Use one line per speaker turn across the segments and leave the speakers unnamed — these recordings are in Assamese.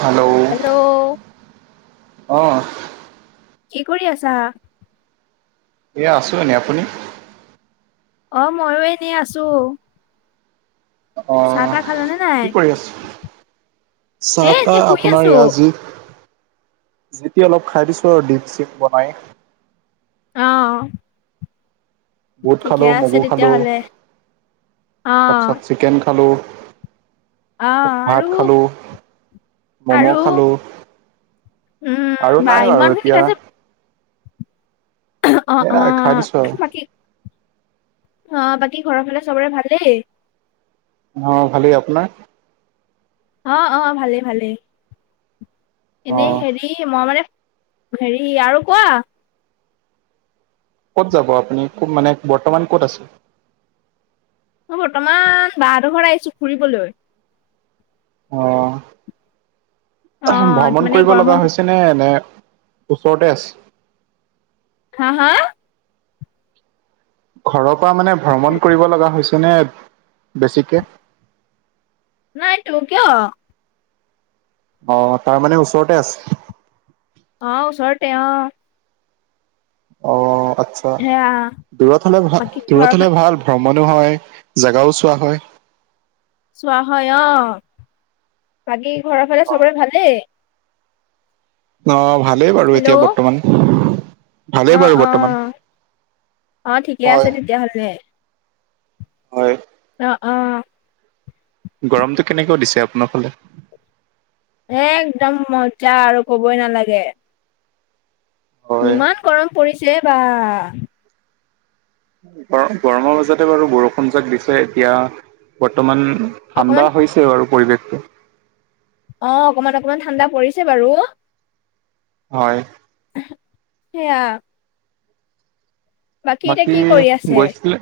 হেল্ল' অঁ
কি কৰি আছা?
এয়া আছো এনেই আপুনি!
অ মইও এনেই আছো।
অ
চাহ তাহ খালানে নাই?
কি কৰি আছো।
এ
চাহ
এনেই
তাহ
শুই
আপোনাৰ
আছো।
ইয় যি- যেতিয়া অলপ খাই দিছো আৰু ডিপ চিপ বনাই
অ।
বুট
ঠিকে
খালো,
আছে
মগু খালো,
তেতিয়াহলে। অ
তাৰপিছত চিকেন খালো
অ আৰু
ভাত খালো, ম'ম'
আৰু
খালো
উম
আৰু
বা
নাই
ইমান
বাৰু
শুনি
এতিয়া
আছে অ অ
এয়া খাই দিছো আৰু
বাকী -অ বাকী ঘৰৰ ফালে চবৰে ভালেই?
অ ভালেই। আপোনাৰ?
অ, অ, ভালে- ভালে এনেই
অঁ
হেৰি মই মানে, হেৰি আৰু কোৱা
ক'ত যাব আপুনি কত মানে বৰ্তমান ক'ত আছে?
মই বৰ্তমান বাহতৰ ঘৰত আহিছো ফুৰিবলৈ
অ
অ
ভ্ৰমণ
মানে
কৰিব লগা
গৰমত
হৈছে নে এনে ওচৰতে আছে?
হা হা?
ঘৰৰ পৰা মানে ভ্ৰমণ কৰিব লগা হৈছে নে বেছিকে?
নাইটো কিয়?
অ তাৰ মানে ওচৰতে আছে?
অ ওচৰতে অ।
অ আচ্ছা
সেয়া
দূৰত হলে ভাল,
বাকী ঘৰৰ
দূৰত
ফা
হলে ভাল।। ভ্ৰমণো হয় জেগাও চোৱা হয়।
চোৱা হয় অ, বাকী ঘৰৰ ফালে চবৰে ভালেই?
অ ভালেই বাৰু এতিয়া বৰ্তমান। ভালেই বাৰু
অ-অ,
বৰ্তমান
অ ঠিকে আছে
হয়
তেতিয়াহ'লে।
হয়।
অ অ।
গৰমটো কেনেকোৱা দিছে আপোনাৰ ফালে?
একদম মজা আৰু কবই নালাগে
হয়
ইমান গৰম পৰিছে বা
গৰ গৰমৰ মাজতে বাৰু বৰষুণ জাক দিছে এতিয়া বৰ্তমান
অকমান
ঠাণ্ডা হৈছে বাৰু পৰিৱেশটো
অ অকমান অকমান ঠাণ্ডা পৰিছে বাৰু
হয়।
সেইয়া। এতিয়া
বাকী
কি কৰি আছে?
গৈছিলে,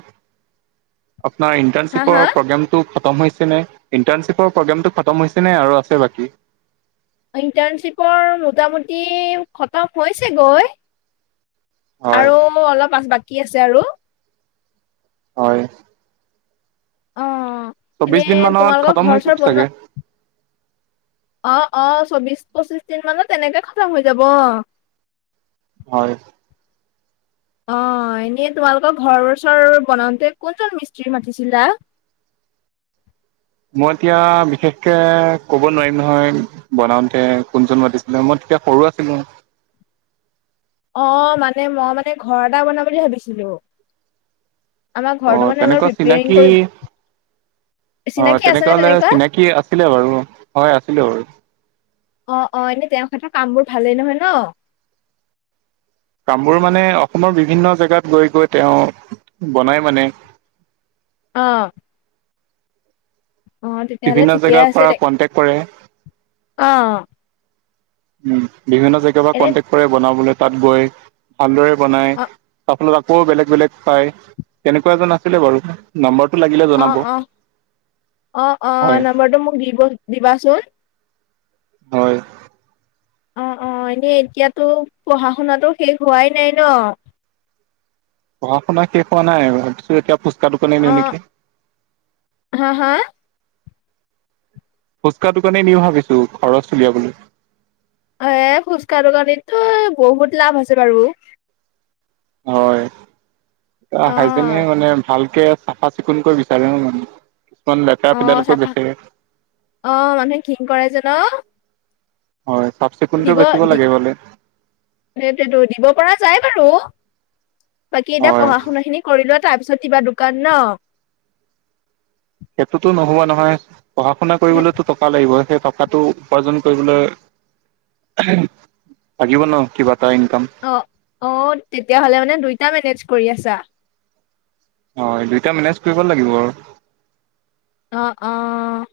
আপোনাৰ
হা হা
ইণ্টাৰ্ণশ্বিপৰ প্ৰগ্ৰেম টো খতম হৈছে নে? ইণ্টাৰ্ণশ্বিপৰ প্ৰগ্ৰেমটো খতম হৈছে নে আৰু আছে বাকী?
ইণ্টাৰ্ণশ্বিপৰ মোটামুটি খতম হৈছে গৈ
হয়
আৰু মোৰ অলপ আছে বাকী আছে আৰু
হয়।
অ,
চৌবিশ
এনেই
দিন মানত
তোমালোকৰ
খতম হৈ
ঘৰ
যাব
চৰ
চাগে
বনোৱা অ অ, চৌবিশ- পঁচিশ দিন মানত তেনেকে খতম হৈ যাব অ।
হয়।
অঁ এনেই তোমালোকৰ ঘৰৰ চৰ বনাওঁতে কোনজন মিস্ত্ৰী মাতিছিলা?
মই এতিয়া বিশেষকে ক'ব নোৱাৰিম নহয় বনাওঁতে কোনজন মাতিছিলে মই তেতিয়া সৰু আছিলো
অঁ মানে মই মানে ঘৰ এটা বনাম বুলি ভাবিছিলোঁ। আমাৰ
অ
ঘৰটো মানে অলপ
তেনেকুৱা
ৰিপেয়াৰিং
চিনাকি
কৰিম,
অ
চিনাকি আছে নে
হলে
তেনেকুৱা?
চিনাকি আছিলে বাৰু, হয় আছিলে বাৰু।
অ, অ, এনেই তেওঁৰ ক্ষেত্ৰত কামবোৰ ভালেই নহয় ন?
কামবোৰ মানে অসমৰ বিভিন্ন জেগাত গৈ গৈ তেওঁ বনায় মানে।
অঁ। অঁ তেতিয়াহলে
বিভিন্ন
ঠিকে
জেগাৰ
আছে
পৰা
দে
কন্টেক্ট কৰে
অ'।
উ বিভিন্ন জেগাৰ পৰা
এনে
কনটেক্ট কৰে বনাবলৈ, তাত গৈ ভালদৰে বনাই,
অ',
অল আকৌ বেলেগ বেলেগ পাই, তেনেকুৱা এজন আছিলে বাৰু। নাম্বাৰটো লাগিলে জনাব
অঁ অঁ, অঁ অঁ
হয়
নাম্বৰটো মোক দিব দিবাচোন।
হয়।
অঁ অঁ, এনেই এতিয়াতো পঢ়া শুনাাতটো শেষ হোৱাই নাই ন?
পঢ়া-শুনা শেষ হোৱা নাই, ভাবিছো এতিয়া ফুচকা দোকানেএ দিওঁ
অ',
নেকি!
হা, হা?
ফুচকা দোকানেই দিওঁ ভাবিছো, খৰচ উলিয়াবলৈ।
এ ফুচকা দোকানীঠুই বহুত লাভ আছে বাৰু।
হয়। হাইজেনে
অ',
মানে ভালকে চাফা চিকুণকৈ বিচাৰে ন মানু। কিছুমান লেতেৰা
অ',
পেতেৰালকৈ
চাফা
বেচে,
অ মানুহে ঘিন কৰে জে ন?
হয় চাফ-চিকুণতেও বেচিব লাগে বলে।
সেইতোএত দিব পৰা যাই বাৰু। বাকী এতিয়া
হয়
পঢ়া শুনা খিনি কৰি লোৱা, তাৰপিছত কিবা দোকান ন?
সেইটোতো নহব নহয়। পঢ়া-শুনা কৰিবলেতো টকা লাগিব। সেই টকা টো উপাৰ্জন কৰিবলৈ লাগিব ন? কিবা এটা ইনকাম।
অ, অ তেতিয়াহলে মানে দুইটা মেনেজ কৰি আছা?
হয় দুইটা মেনেজ কৰিব লাগিব আৰু।
অঁ, অঁ।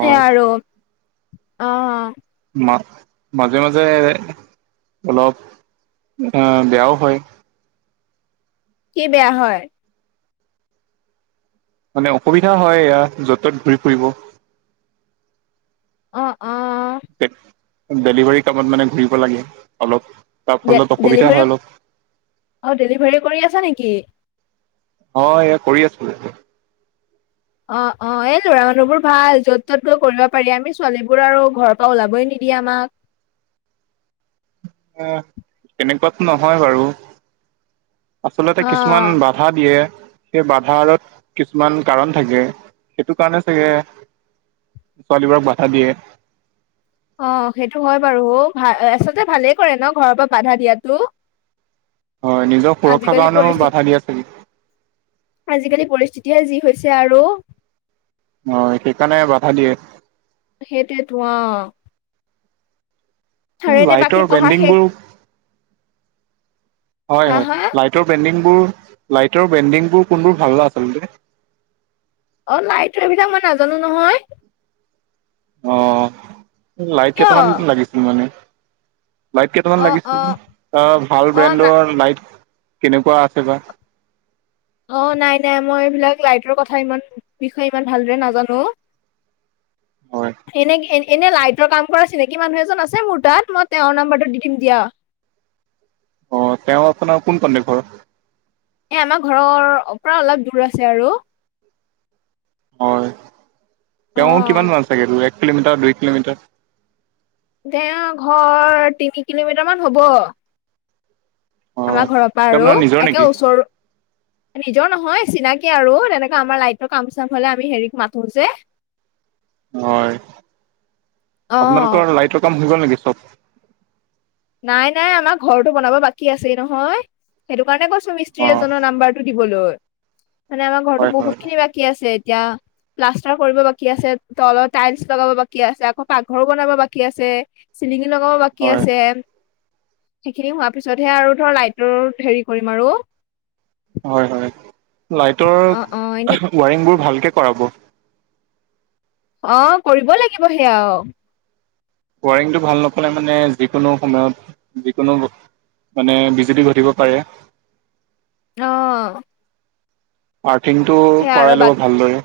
সে আৰু অ, অ।
মা মাজে-মাজে অলপ বেয়াও হয়।
কি বেয়া হয়?
মানে অসুবিধা হয় এয়া, য'ত ত'ত ঘূৰি ফুৰিব।
অ, অ।
ডেলিভাৰী কামত মানে ঘূৰিব লাগে অলপ। তাৰ ফলত অসুবিধা হয়
ডে'ডেলিভাৰীও,
অলপ
অঁ ডেলিভাৰীও কৰি আছা নেকি?
অ এয়া কৰি আছো এতিয়া।
অ, অ। এই ল'ৰা মানুহ বোৰ ভাল, য'ত ত'ত গৈ কৰিব পাৰি। আমি ছোৱালীবোৰ আৰু ঘৰৰ পৰা ওলাবই নিদিয়ে আমাক।
এ তেনেকুৱাতো নহয় বাৰু। আচলতে কিছুমান
অ',
বাট বাধা দিয়ে, সেই বাধা আৰত কিছুমান কাৰণ থাকে, সেইটো কাৰণে চাগে, ছোৱালীবোৰক বাধা দিয়ে।
অ সেইটো হয় বাৰু। ভা আচলতে ভালেই কৰে ন ঘৰৰ পৰা বাধা দিয়াতো?
হয়, নিজৰ সুৰক্ষাৰ
আজিকালি
কাৰণেও
পৰিস্থিতি
বাধা দি আছে নেকি।
আজিকালি পৰিস্থিতিয়ে যি হৈছে আৰু।
অ সেইকাৰণে বাধা দিয়ে।
সেইতোৱেটো অঁ।
মোৰ
বাকী
লাইটৰ
পঢ়া
বেণ্ডিং
শেষ
বোৰ, হয়
হা
হয়।
হা
লাইট লাইটৰ বেণ্ডিংবোৰ, লাইটৰ বেণ্ডিংবোৰ কোনবোৰ ভাল ন আচলতে?
অ লাইটৰ এইবিলাক মই নাজানো নহয়।
অঁ' লাইট
কিয়?
কেইটামান লাগিছিল মানে। লাইট কেইটামান
অ',
লাগিছিল।
অ',
আহ ভাল
অ', না
ব্ৰেণ্ডৰ লাইট কেনেকুৱা আছে বা?
অ নাই নাই, মই এইবিলাক লাইটৰ কথা ইমান বিষয়ে ইমান ভালদৰে নাজানো।
হয়।
এনে এনেই লাইটৰ কাম কৰা চিনাকি মানুহ এজন আছে মোৰ তাত, মই তেওঁৰ নাম্বৰটো দি দিম দিয়া।
অ তেওঁ আপোনাৰ কোন পণডে ঘৰ?
এ আমাৰ ঘৰৰ অপৰা অলপ দূৰ আছে আৰু।
হয় তেওঁ
অ'।
কিমানমান চাগে দুই এক কিলোমিটাৰ দুই কিলোমিটাৰ
তেওঁৰ ঘৰ তিনি কিলোমিটাৰ মান হ'ব।
অ
আমাৰ ঘৰৰ পৰা
তেওঁ
আৰু
আপোনাৰ নিজৰ
একে
নেকি
ওচৰো নিজৰ নহয় চিনাকি আৰু তেনেকা আমাৰ লাইটৰ কাম চাম হলে আমি হেৰিত মাতো যে
হয়
অ
আপোনালোকৰ লাইটৰ কাম হৈ গ'ল নেকি চব?
নাই নাই আমাৰ ঘৰটো বনাব বাকী আছেই নহয়। সেইটো কাৰণে কৈছো
অ
মিস্ত্ৰী এজনৰ নাম্বাৰটো দিবলৈ মানে আমাৰ ঘৰতো
হয় হয়
বহুত খিনি বাক- কি আছে এতিয়া? প্লাষ্টাৰ কৰিব বাকী আছে, তলত টাইলছ লগাব বাকী আছে, আকৌ পাকঘৰো বনাব বাকী আছে। চিলিঙি লগাব বাকী
হয়
আছে। সেইখিনি হোৱাৰ পিছতহে আৰু ধৰ লাইটৰ হেৰি কৰিম আৰু।
হয় হয় লাইটৰ
অ অ এনে
ৱাৰিংবোৰ ভালকে কৰাব।
অ কৰিব লাগিব সেয়া আও।
ৱাৰিংটো ভাল নকলে মানে যিকোনো সময়ত যিকোনো মানে বিজুতি ঘটিব পাৰে।
অ।
পাৰথিংটো
আৰু
কৰাই ল'ব
বাক
ভালদৰে।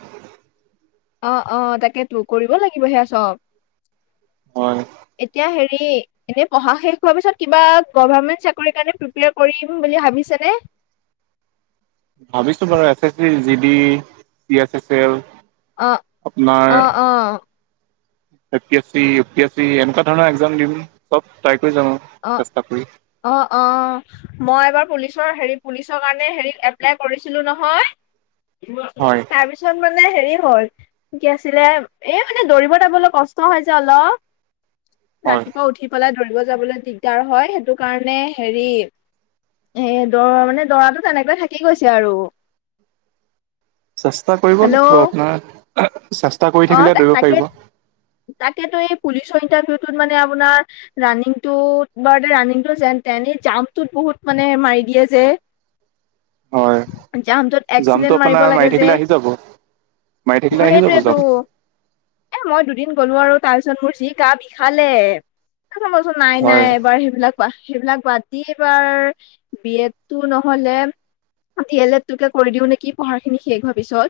অ অ তাকেতো কৰিব লাগিব সেয়া চব।
হয়
এতিয়া হেৰি এনে পঢ়া শেষ হোৱাৰ পিছত কিবা গভাৰমেন্ট চাকৰি কাৰণে প্ৰিপেয়াৰ কৰিম বুলি ভাবিছে নে?
ভাবিছো বাৰু S S C G D, C S S L
অ অ
আপোনাৰ
অ
A P S C, U P S C এনেকুৱা ধৰণৰ একজাম দিম চব ট্ৰাই কৰি জাম আও
অ
চেষ্টা কৰি
অ অ। মই এবাৰ পুলিচৰ হেৰি পুলিচৰ কাৰণে হেৰি এপ্লাই কৰিছিলো নহয়।
হয়
[unintelligible] তাৰপিছ ছত মানে হেৰি হ'ল কি আছিলে এই মানে দৌৰিব যাবলৈ কষ্ট হয় যে অলপ।
হয়
ৰাতিপুৱা উঠি পেলাই দৌৰিব যাবলৈ দিগদাৰ হয় সেইটো কাৰণে হেৰি এ দৰ মানে দৰাতো তেনেকৈয়ে থাকি গৈছে আৰু।
চেষ্টা কৰিব
হেল্ল'
লাগিব আপোনাৰ চেষ্টা কৰি
অ
থাকিলে ধৰিব
তাকে
পাৰিব।
তাকেতো এই পুলিচৰ ইণ্টাৰভিউটোত মানে আপোনাৰ ৰাণিং টো বাৰু তে ৰানিংটো যেন তেন জাম্পটোত বহুত মানে মাৰি দিয়ে যে্
হয়
জাম্পটোত এক্সিলেণ্ট
জাম্পটো
মাৰিব
আপোনাৰ
লাগে
মাৰি
যে
থাকিলে আহি যাব। মাৰি থাকিলে
মই
আহি যাব
সেইটোৱেতো
জাম্প।
এ মই দুদিন গ'লো আৰু তাৰপিছত মোৰ যি গা বিষালে সেইবাবে মই কৈছো নাই নাই
হয়
এবাৰ সেইবিলাক সেইবিলাক বাদ দি এবাৰ বি এড তো নহ'লে ডি এল এট তোকে কৰি দিও নেকি পঢ়াৰ খিনি শেষ হোৱাৰ পিছত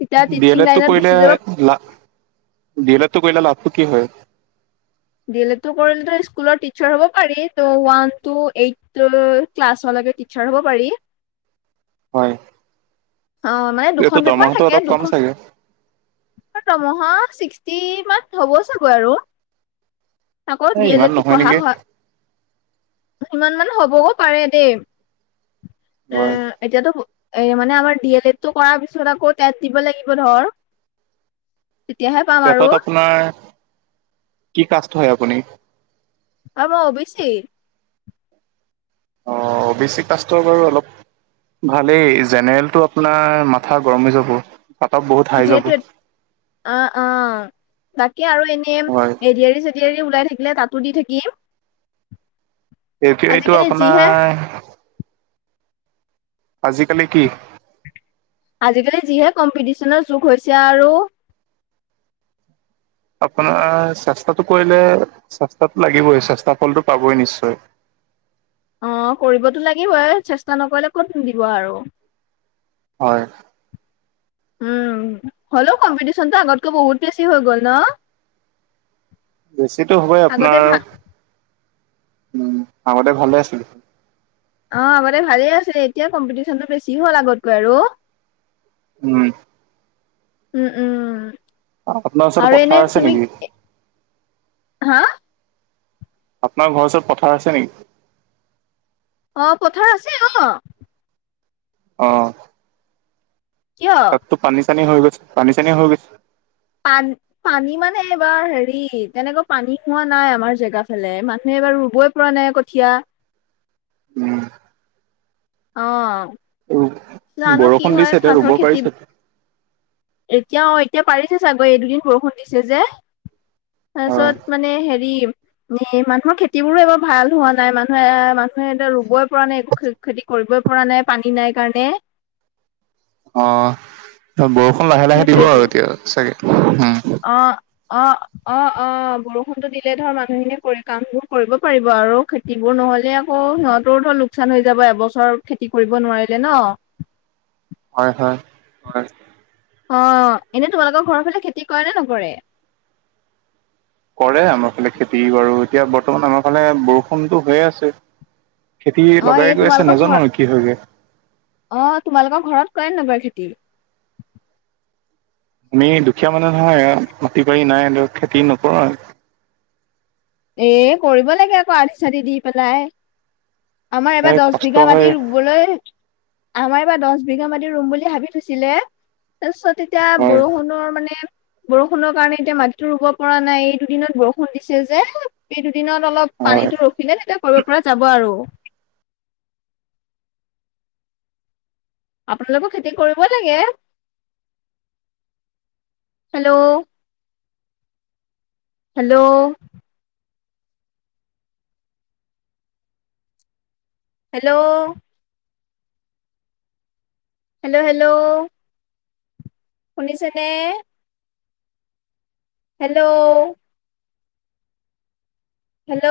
তেতিয়া তিত-
ডি এল এডটো কৰিলে লা ডি এল এতটো কৰিলে লাভটো কি হয়?
ডিল এল এতটো কৰিলেতো স্কুলত টিচাৰ হ'ব পাৰি ত ওৱান টু এইটয় ক্লাছলৈকে টিচাৰ হ'ব পাৰি।
হয়।
অ মানে
এইটো
দুখন পেপাৰ
দৰমহাটো
থাকে
অলপ কম
দুখ-
চাগে
তমহা ছিক্সটি মাত হ'ব চাগৈ আৰু আকৌ ডি
এ
এল
ইমান
এডটো
নহয়
পঢ়া
নেকি
হ- ইমান মান হ'বগো পাৰে দেই, এ
হয়
এতিয়াতো এ মানে আমাৰ ডি এল এডটো কৰাৰ পিছত আকৌ তাত দিব লাগিব ধৰ। তেতিয়াহে পাম আৰু।
নাৰ কি কাষ্ট হয় আপুনি?
অ মই অ বি ছি৷
অ- অ বি ছি কাষ্টৰ বাৰু অলপ ভালেই জেনেৰেলটো আপোনাৰ মাথা গৰম হৈ যাব৷ পাতত [unintelligible] বহুত৷ হাই যাব
সেইটোৱে অ-অ তাকে আৰু এনে
হয়
এ ডি আৰ [unintelligible] চে ডি আৰি ওলাই থাকিলে তাতো দি থাকিম৷
এতিয়া এইটো
আজিকালি যিহে
আপোনাৰ আজিকালি কি?
আজিকালি যিহে কম্পিটিচনৰ যুগ হৈছে আৰু
আপোনাৰ চেষ্টাতো কৰিলে চেষ্টাটো লাগিবই চেষ্টা ফলটো পাবই নিশ্চয়৷
অ কৰিবতো লাগিবই চেষ্টা নকৰিলে ক'ত নিদিব আৰু৷
হয়৷
উম হ'লেও কম্পিটিশনটো আগতকৈ বহুত বেছি হৈ গ'ল ন৷
বেছিতো হ'বই
আগতে
আপোনাৰ
ভা
উম আগতে ভালে আছিলে৷
অ আগতে ভালে আছিল এতিয়া কম্পিটিশনটো বেছি হ'ল আগতকৈ আৰু৷
উম৷
উম-উম
আপোনাৰ ওচৰত
আৰু
পথাৰ
এনে
আছে
তুমি
নেকি
হা
আপোনাৰ ঘৰ ওৰত পথাৰ আছে নেকি?
অ পথাৰ আছে অ৷
অ৷
কিয়?
তো পানী চানী হৈ গৈছে পানী চানী হৈ গৈছে
পান পানী মানে এইবাৰ হেৰি তেনেকা পানী হোৱা নাই আমাৰ জেগা ফালে মানুহে বাৰু ৰুবই উঠোৱা নাই কঠীয়া৷
উম৷
অহ
বৰষুণ দিছে এতিয়া ৰুব
খেতি
পাৰিছে টো৷
এতিয়া অ এতিয়া পাৰিছে চাগৈ এই দুদিন বৰষুণ দিছে যে৷
হয়
তাৰপিছত মানে হেৰি এ মানুহৰ খেতিবোৰো এবাৰ ভাল হোৱা নাই মানুহে-মানুহে এতিয়া ৰুবই পৰা নাই একো খেতি কৰিবই পৰা নাই পানী নাই কাৰণে৷
অ বৰষুণ লাহে-লাহে দিব
সেইটোয়েতো
আৰু এতিয়া চাগে উ
অ অ-অ-অ বৰষুণতো দিলে ধৰ মানুহখিনিয়ে কৰি কামবোৰ কৰিব পাৰিব আৰু খেতিবোৰ নহলে আকৌ সিহঁতৰো ধৰ লোকচান হৈ যাব এবছৰ খেতি কৰিব নোৱাৰিলে ন৷
হয়-হয়-হয়৷
অ এনে তোমালোকৰ ঘৰৰ ফালে খেতি কৰে নে নকৰে?
কৰে আমাৰ ফালে খেতি বাৰু এতিয়া বৰ্তমান আমাৰ ফালে বৰষুণতো হৈয়ে আছে৷ খেতি
অ
লগাই
এনে
গৈ আছে
তোমালোকৰ
নাজানো
ঘৰ
আৰু কি হয়গে৷
অ তোমালোকৰ ঘৰত কৰে নকৰে খেতি?
আমি দুখীয়া মানুহ নহয় মাটি বাৰী নাই খেতি নকৰোঁ
এ কৰিব লাগে আকৌ আধি চাঠি দি পেলাই৷ আমাৰ এবাৰ
এ
দচ
কষ্ট
বিঘা মাটি
হয়
ৰুবলৈ আমাৰ এইবাৰ দচ বিঘা মাটি ৰুম বুলি ভাবি থৈছিলে৷ তাৰপিছত এতিয়া
হয়
বৰষুণৰ মানে বৰষুণৰ কাৰণে এতিয়া মাটিতো ৰুব পৰা নাই এই দুদিনত বৰষুণ দিছে যে৷ এই দুদিনত অলপ
হয়।
পানীটো ৰখিলে তেতিয়া কৰিব পৰা যাব আৰু৷ আপোনালোকো খেতি কৰিব লাগে৷ hello hello hello hello hello শুনিছেনে হেল্ল হেল্ল